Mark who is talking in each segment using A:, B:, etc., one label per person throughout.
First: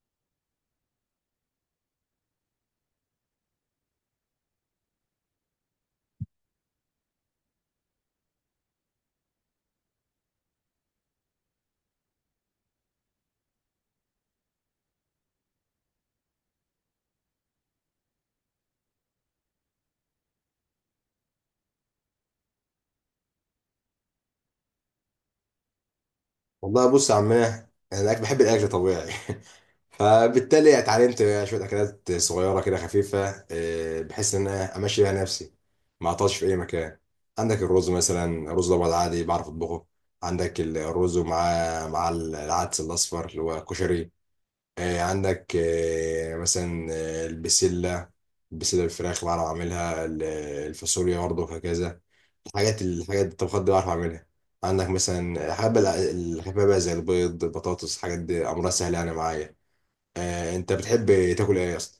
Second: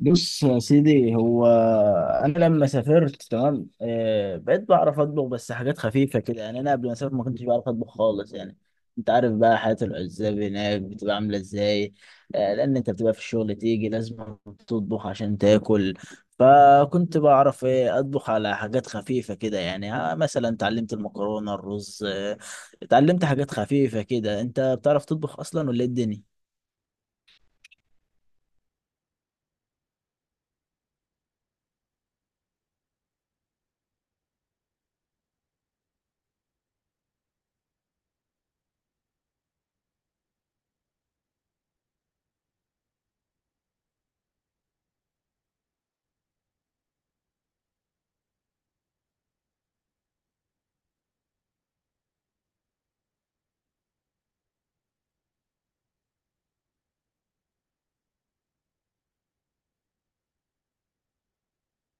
A: بص يا سيدي هو انا لما سافرت تمام، بقيت بعرف اطبخ بس حاجات خفيفه كده يعني. انا قبل ما اسافر ما كنتش بعرف اطبخ خالص يعني. انت عارف بقى حياه العزاب هناك بتبقى عامله ازاي؟ لان انت بتبقى في الشغل تيجي لازم تطبخ عشان تاكل. فكنت بعرف ايه اطبخ على حاجات خفيفه كده يعني. مثلا اتعلمت المكرونه، الرز. اتعلمت حاجات خفيفه كده. انت بتعرف تطبخ اصلا ولا إيه الدنيا؟
B: والله بص يا عمنا، انا بحب الاكل طبيعي. فبالتالي اتعلمت شويه اكلات صغيره كده خفيفه، بحيث ان انا امشي بيها نفسي، ما اعطلش في اي مكان. عندك الرز مثلا، رز الابيض عادي بعرف اطبخه. عندك الرز ومعاه مع العدس الاصفر اللي هو كشري. عندك مثلا البسله. البسله بالفراخ بعرف اعملها الفاصوليا برضه، وهكذا. الحاجات الطبخات دي بعرف اعملها. عندك مثلا حابب الحبابة بقى، زي البيض، البطاطس، الحاجات دي امرها سهل يعني معايا. انت بتحب تاكل ايه يا اسطى؟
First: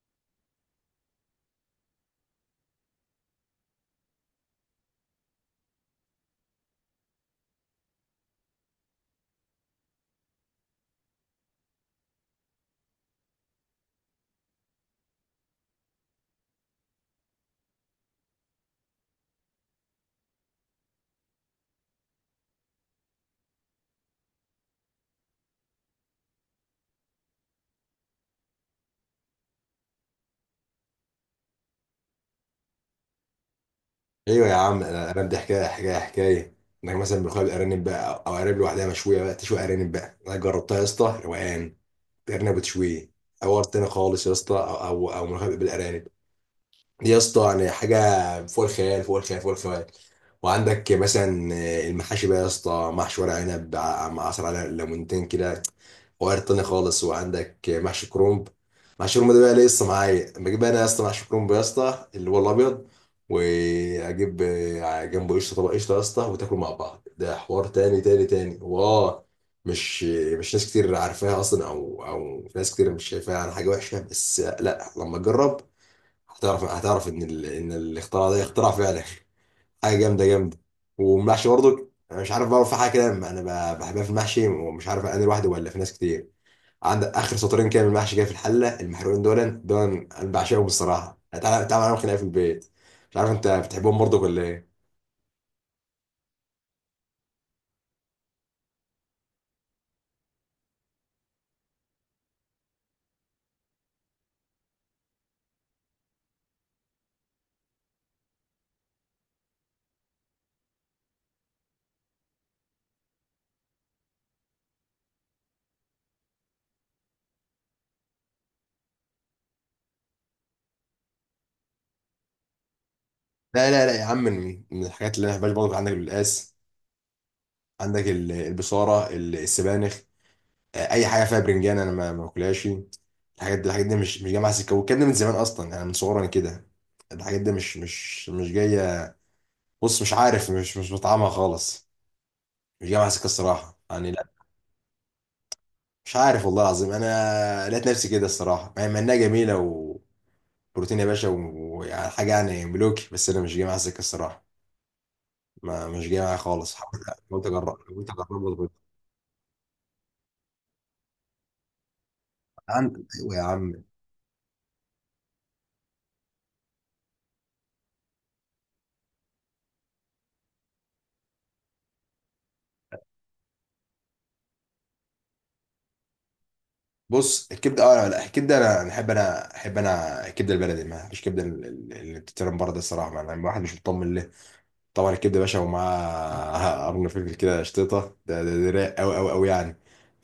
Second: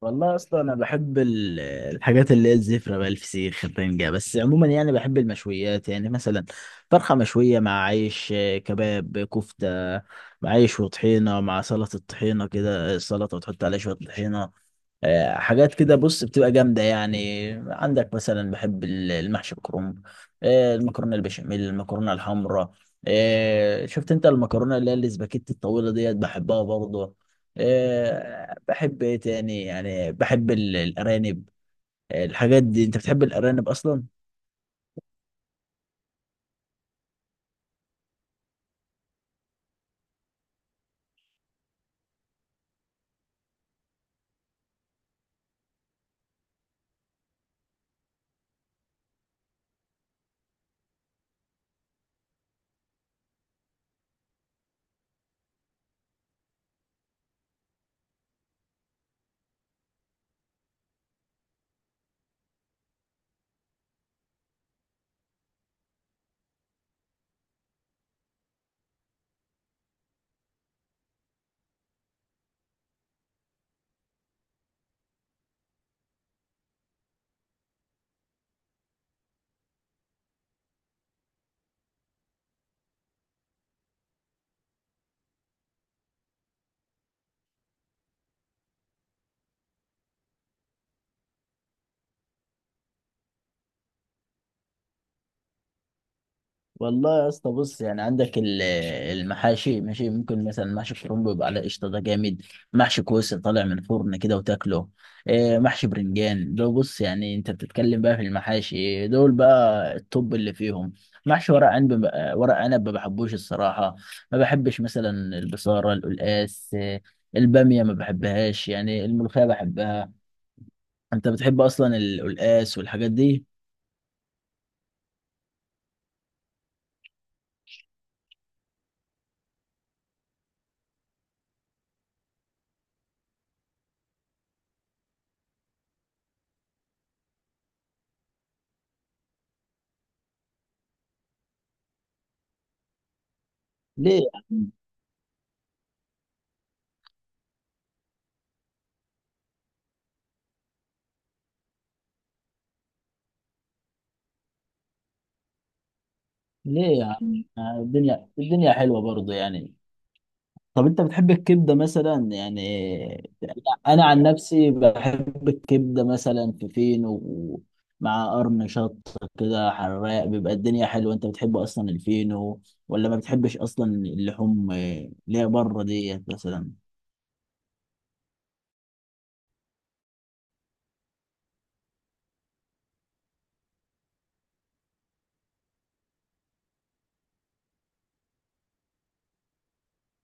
A: والله اصلا انا بحب الحاجات اللي هي الزفره بقى، الفسيخ، الرنجه، بس عموما يعني بحب المشويات، يعني مثلا فرخه مشويه مع عيش، كباب، كفته مع عيش وطحينه، مع سلطه، الطحينه كده، السلطه وتحط عليها شويه طحينه. حاجات كده بص بتبقى جامده يعني. عندك مثلا بحب المحشي الكرنب، المكرونه البشاميل، المكرونه الحمراء. شفت انت المكرونه اللي هي الاسباجيتي الطويله ديت، بحبها برضه. بحب ايه تاني؟ يعني بحب الارانب، الحاجات دي. انت بتحب الارانب اصلا؟
B: ايوه يا عم، أنا بدي حكايه حكايه حكايه. انك مثلا بتخلي الارانب بقى، أو ارانب لوحدها مشويه، بقى تشوي ارانب بقى، انا جربتها يا اسطى، روقان. ارنب وتشويه، حوار تاني خالص يا اسطى. أو ملوخية بالارانب، دي يا اسطى يعني حاجه فوق الخيال، فوق الخيال، فوق الخيال. وعندك مثلا المحاشي بقى يا اسطى، محشي ورق عنب مع عصير على ليمونتين كده، وغير تاني خالص. وعندك محشي كرومب. محشي كرومب ده بقى لسه معايا. بجيب انا يا اسطى محشي كرومب يا اسطى، اللي هو الابيض، واجيب جنبه قشطه، طبق قشطه يا اسطى، وتاكلوا مع بعض. ده حوار تاني تاني تاني، واه. مش مش ناس كتير عارفاها اصلا، او ناس كتير مش شايفاها على حاجه وحشه. بس لا، لما تجرب هتعرف ان الاختراع ده اختراع فعلا، حاجه جامده جامده. والمحشي برضه، انا مش عارف بقى، في حاجه كده انا بحبها في المحشي، ومش عارف انا لوحدي ولا في ناس كتير. عندك اخر سطرين كده من المحشي، كده في الحله المحروقين، دول انا بعشقهم الصراحه. تعالى تعالى، معاهم خناقه في البيت. مش عارف انت بتحبهم برضه ولا ايه؟
A: والله يا اسطى، بص يعني عندك المحاشي ماشي، ممكن مثلا محشي كرنب يبقى على قشطه، ده جامد. محشي كوسه طالع من الفرن كده وتاكله، محشي برنجان، ده بص يعني انت بتتكلم بقى في المحاشي دول بقى، الطب اللي فيهم. محشي ورق عنب، ورق عنب ما بحبوش الصراحه. ما بحبش مثلا البصاره، القلقاس، الباميه ما بحبهاش يعني. الملوخيه بحبها. انت بتحب اصلا القلقاس والحاجات دي؟
B: لا لا لا يا عم، من الحاجات اللي انا ما بحبهاش برضه، عندك القلقاس، عندك البصاره، السبانخ. اي حاجه فيها برنجان انا ما باكلهاش يعني. الحاجات دي مش جايه معايا سكه، والكلام ده من زمان اصلا، انا من صغري انا كده. الحاجات دي مش جايه. بص، مش عارف، مش بطعمها خالص. مش جايه معايا سكه الصراحه، يعني
A: ليه
B: لا.
A: يا عم
B: مش عارف والله العظيم، انا لقيت نفسي كده الصراحه، مع انها جميله وبروتين يا باشا، ويعني حاجه يعني ملوكي، بس انا مش جايه معايا سكه الصراحه، ما مش جايه معايا خالص.
A: ليه
B: حاولت،
A: يا عم
B: حاولت اجرب، حاولت
A: الدنيا
B: اجربها.
A: الدنيا حلوه برضه يعني. طب انت بتحب الكبده مثلا يعني؟
B: ايوه يا عم.
A: انا عن نفسي بحب الكبده مثلا في فينو مع قرن شط كده حراق، بيبقى الدنيا حلوه. انت بتحب اصلا الفينو ولا ما بتحبش اصلا اللحوم اللي هي بره ديت مثلا؟
B: بص الكبده، اه لا لا، الكبده، أنا احب الكبده البلدي. ما فيش كبده اللي بتترم بره ده الصراحه، ما انا واحد مش مطمن له. طبعا الكبده يا باشا ومعاه قرن فلفل كده شطيطه، ده رايق قوي قوي قوي يعني.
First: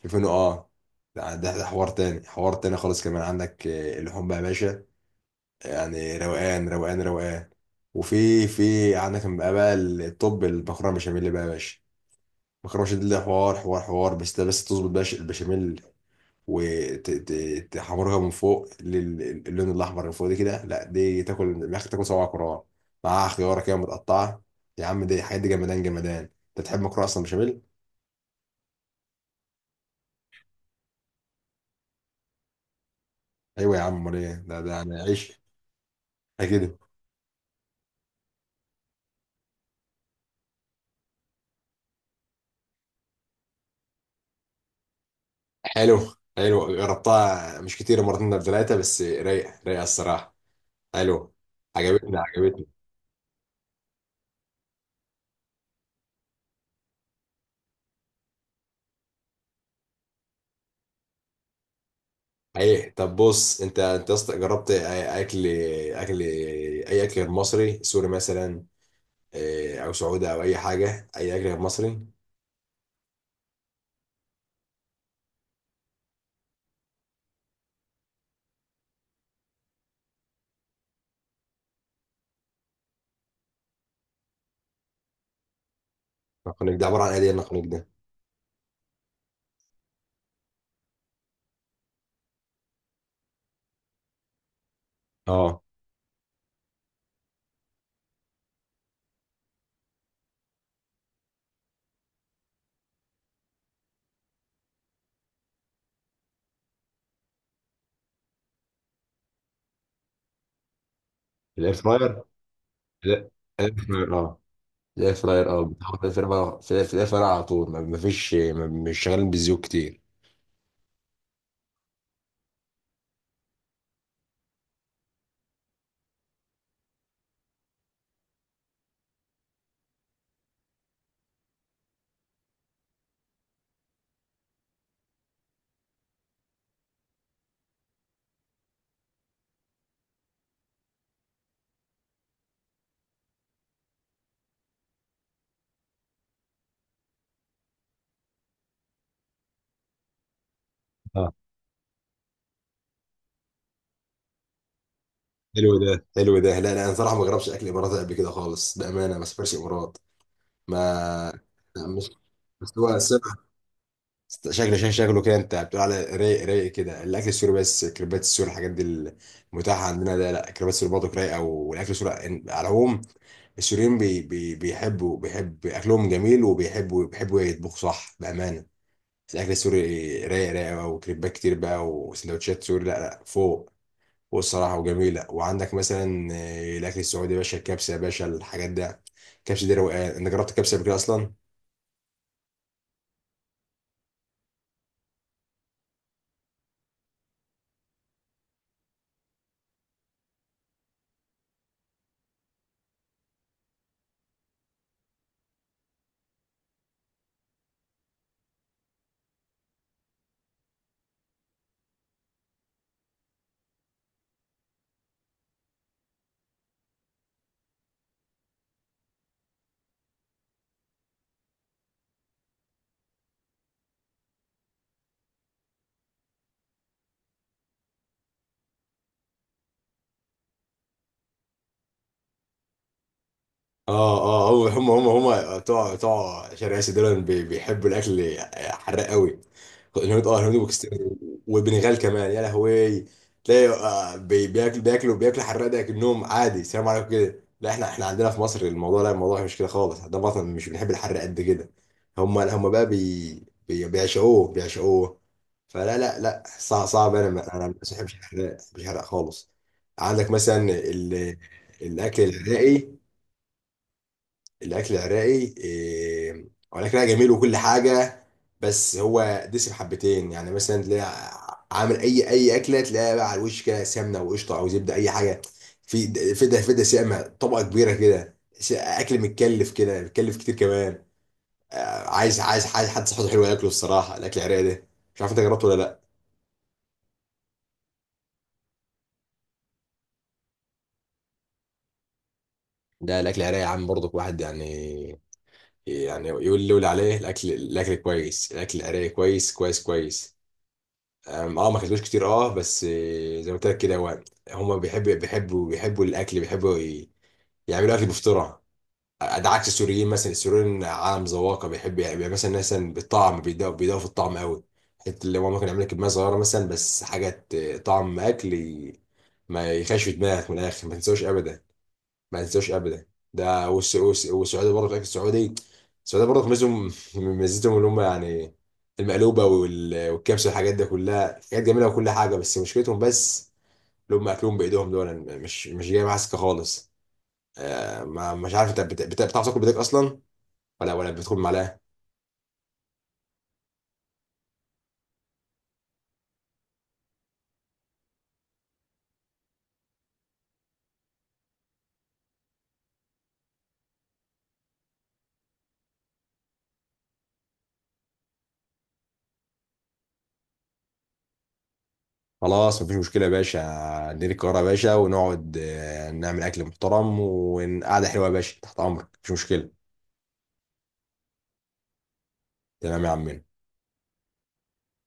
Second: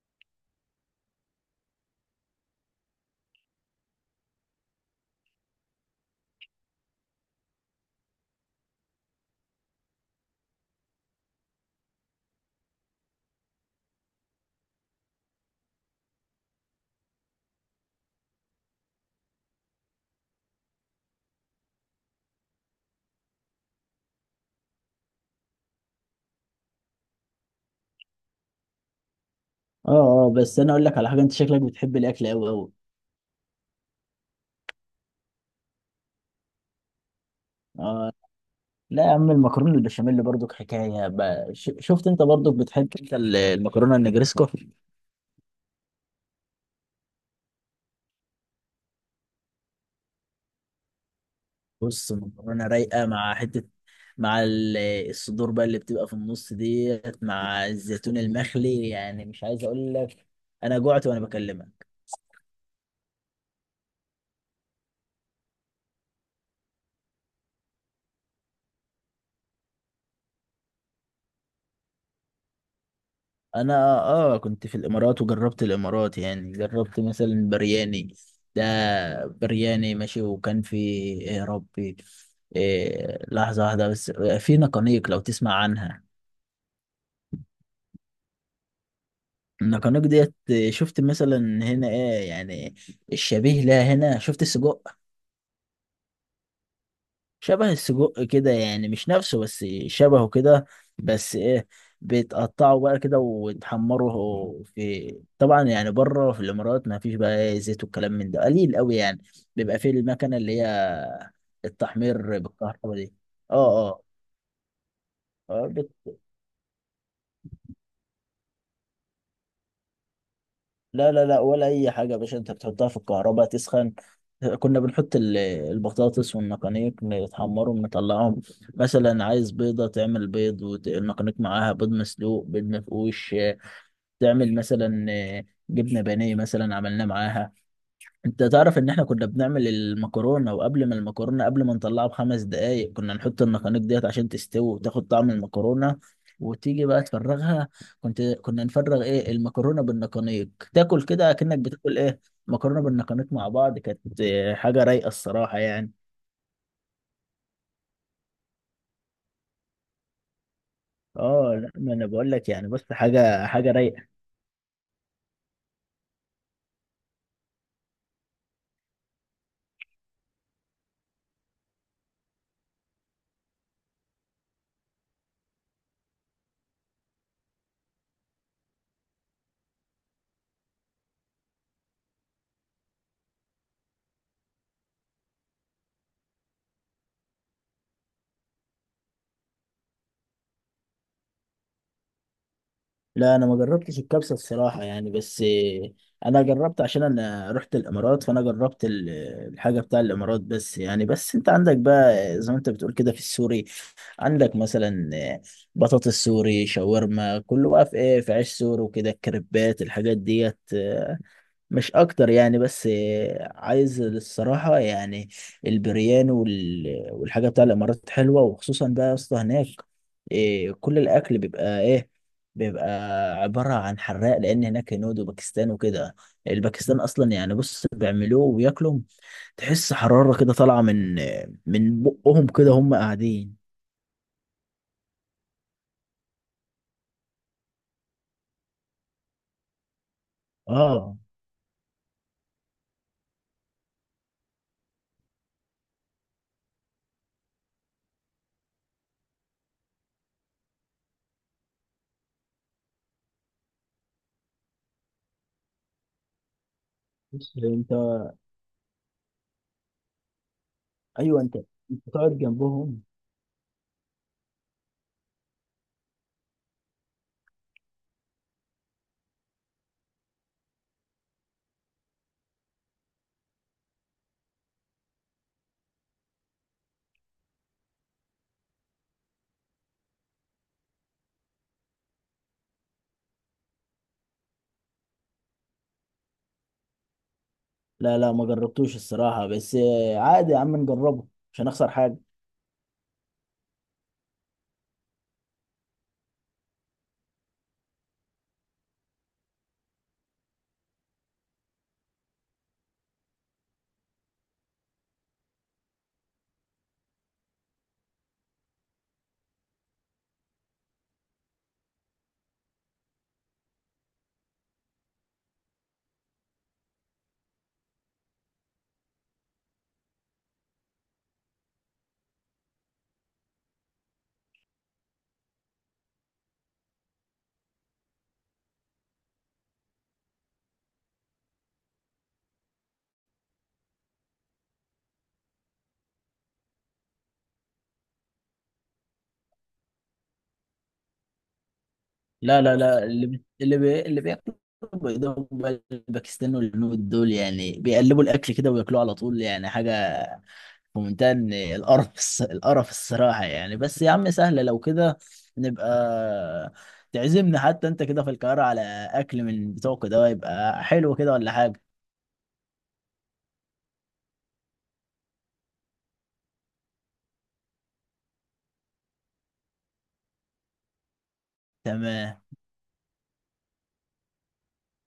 B: في فينو، اه. ده حوار تاني خالص كمان. عندك اللحوم بقى يا باشا، يعني روقان روقان روقان. وفي عندك بقى الطب المكرونه بشاميل بقى يا باشا. المكرونه بشاميل ده حوار حوار حوار، بس ده بس تظبط بقى البشاميل وتحمرها من فوق اللون الاحمر اللي فوق دي كده. لا دي تاكل من الاخر، تاكل صوابع كرار، معاها خياره كده متقطعه. يا عم دي، الحاجات دي جمدان جمدان. انت تحب مكرونه اصلا بشاميل؟
A: اه، اه، بس انا اقول لك على حاجه، انت شكلك بتحب الاكل قوي قوي.
B: ايوه يا عم، امال ايه؟ ده يعني عيش ده كده.
A: لا يا عم، المكرونه البشاميل برضك حكايه بقى. شفت انت برضك بتحب انت المكرونه النجريسكو؟
B: حلو. حلو، جربتها مش كتير، مرتين ولا ثلاثه، بس رايقه رايقه الصراحه. حلو،
A: بص
B: عجبتني عجبتني.
A: مكرونه رايقه مع حته، مع الصدور بقى اللي بتبقى في النص ديت، مع الزيتون المخلي، يعني مش عايز اقول لك، انا جوعت وانا بكلمك.
B: ايه طب، بص، انت أصلاً جربت أي- اكل اكل اي اكل غير مصري، سوري مثلا، او سعودي، او اي حاجه، اي اكل غير مصري؟
A: انا اه كنت في الامارات وجربت الامارات، يعني جربت مثلا برياني ده، برياني ماشي، وكان في إيه يا ربي؟ إيه؟ لحظه واحده بس. في نقانيق لو تسمع عنها.
B: النقانق ده عباره عن ايه، دي النقانق ده؟
A: النقانق ديت، شفت مثلا هنا ايه يعني الشبيه لها هنا؟ شفت السجق؟
B: اه،
A: شبه السجق كده يعني، مش نفسه بس شبهه كده. بس ايه، بيتقطعوا بقى كده ويتحمروا، في طبعا يعني بره في الامارات ما فيش بقى إيه، زيت والكلام من ده قليل قوي يعني. بيبقى فيه المكنه اللي هي
B: الاير فراير.
A: التحمير بالكهرباء دي.
B: لا، الاير
A: اه، اه،
B: فراير، اه. الاير فراير، اه،
A: آه،
B: بتحط في الاير فراير على طول، ما فيش، مش شغالين بالزيوت كتير.
A: لا، لا، لا ولا اي حاجه يا باشا، انت بتحطها في الكهرباء تسخن. كنا بنحط البطاطس والنقانيق، نتحمرهم نطلعهم. مثلا عايز بيضه، تعمل بيض والنقانيق معاها، بيض مسلوق، بيض مفقوش، تعمل مثلا جبنه بانيه مثلا، عملناه معاها. انت تعرف ان احنا كنا بنعمل المكرونه، وقبل ما المكرونه قبل ما نطلعها بـ5 دقائق كنا نحط النقانق ديت عشان تستوي وتاخد طعم المكرونه. وتيجي بقى تفرغها، كنا نفرغ ايه المكرونه بالنقانيق. تاكل كده
B: اه،
A: اكنك بتاكل ايه؟ مكرونه بالنقانيق مع بعض، كانت حاجه رايقه الصراحه
B: حلو
A: يعني.
B: ده، حلو ده. لا لا، انا صراحه ما جربتش اكل اماراتي قبل كده خالص، بامانه. ما سافرش امارات، ما
A: اه، لا،
B: لا،
A: ما انا
B: مش،
A: بقول لك يعني،
B: بس هو
A: بص، حاجه حاجه رايقه.
B: شكله شكله شكله كده. انت بتقول على رايق رايق كده الاكل السوري، بس كريبات السوري الحاجات دي المتاحه عندنا ده، لا، كريبات السوري برضه رايقه، والاكل السوري على العموم، السوريين بي بي بيحبوا بيحب اكلهم جميل، وبيحبوا يطبخوا صح بامانه. الاكل السوري رايق رايق بقى، وكريبات كتير بقى، وسندوتشات سوري، لا لا، فوق فوق الصراحه وجميله. وعندك مثلا الاكل السعودي يا باشا، الكبسه يا باشا، الحاجات ده، الكبسه دي روقان. انت جربت الكبسه قبل كده اصلا؟
A: لا انا ما جربتش الكبسه الصراحه يعني، بس انا جربت عشان انا رحت الامارات، فانا جربت الحاجه بتاع الامارات بس يعني. بس انت عندك بقى زي ما انت بتقول كده في السوري، عندك مثلا بطاطس سوري، شاورما، كله بقى في ايه، في عيش سوري وكده، الكريبات، الحاجات ديت، مش اكتر يعني. بس عايز الصراحه يعني البريان والحاجه بتاع الامارات حلوه، وخصوصا بقى يا اسطى هناك. كل الاكل بيبقى ايه، بيبقى عباره عن حراق، لان هناك هنود وباكستان وكده. الباكستان اصلا يعني، بص، بيعملوه وياكلوا، تحس حراره كده طالعه من بقهم كده هم قاعدين.
B: اه اه، هو هم بتوع شرق اسيا دول بيحبوا الاكل حراق قوي. الهنود، اه، الهنود وباكستان،
A: اه،
B: وبنغال كمان يا لهوي. تلاقي بياكلوا حراق ده كأنهم عادي، سلام عليكم كده. لا، احنا عندنا في مصر الموضوع، لا الموضوع مش كده خالص. عندنا في مصر مش بنحب الحراق قد كده، هم بقى بيعشقوه بيعشقوه. فلا لا لا، صعب صعب،
A: بص
B: انا ما
A: انت،
B: بحبش الحراق، مش حراق خالص. عندك مثلا
A: ايوه انت
B: الاكل
A: تقعد
B: العراقي.
A: جنبهم.
B: الاكل العراقي إيه؟ هو الاكل العراقي جميل وكل حاجه، بس هو دسم حبتين. يعني مثلا تلاقي عامل اي اكله، تلاقيها بقى على الوش كده سمنه وقشطه او زبده اي حاجه. في في ده سامه، طبقه كبيره كده، اكل متكلف كده، متكلف كتير كمان. عايز عايز عايز حد صحته حلوه ياكله الصراحه، الاكل العراقي ده. مش عارف انت جربته ولا لا؟
A: لا، لا، ما جربتوش الصراحه، بس عادي يا عم نجربه، مش هنخسر حاجه.
B: ده الاكل العراقي يا عم برضك، واحد يعني يعني يقول عليه الاكل كويس، الاكل العراقي كويس كويس كويس. اه، ما كسبوش كتير. اه بس زي ما قلت لك كده، هو هم بيحبوا الاكل، بيحبوا يعملوا اكل بفطره. ده عكس السوريين مثلا. السوريين عالم ذواقه، بيحب يعني مثلا بالطعم، بيدوا بيدوا في الطعم قوي. حته اللي هو ممكن يعمل لك كميه صغيره مثلا، بس حاجه طعم اكل ما يخش في دماغك من الاخر، ما تنساوش ابدا، ما انساوش ابدا. ده والسعوديه برضه، فاكر السعودي. السعوديه برضه ميزتهم اللي هم يعني المقلوبه والكبسه والحاجات ده كلها، حاجات جميله وكل حاجه. بس مشكلتهم، بس اللي هم اكلهم بايدهم دول، أنا مش جاي معاها سكه خالص. ما مش عارف، انت بتعرف تاكل بايدك اصلا، ولا بتدخل معلقه؟
A: لا، لا، لا، اللي بياكلوا بيضاء بقى، الباكستان والهنود دول يعني بيقلبوا الاكل كده وياكلوه على طول يعني، حاجه في منتهى إن القرف الصراحه يعني. بس يا عم سهله، لو كده نبقى تعزمنا حتى انت كده في القاهره على اكل من بتوعك ده، يبقى حلو كده ولا حاجه.
B: خلاص مفيش مشكله يا باشا، ندير القاهره يا باشا ونقعد نعمل اكل محترم وقعده حلوه يا باشا، تحت امرك، مفيش مشكله.
A: تمام.
B: تمام يا عمنا.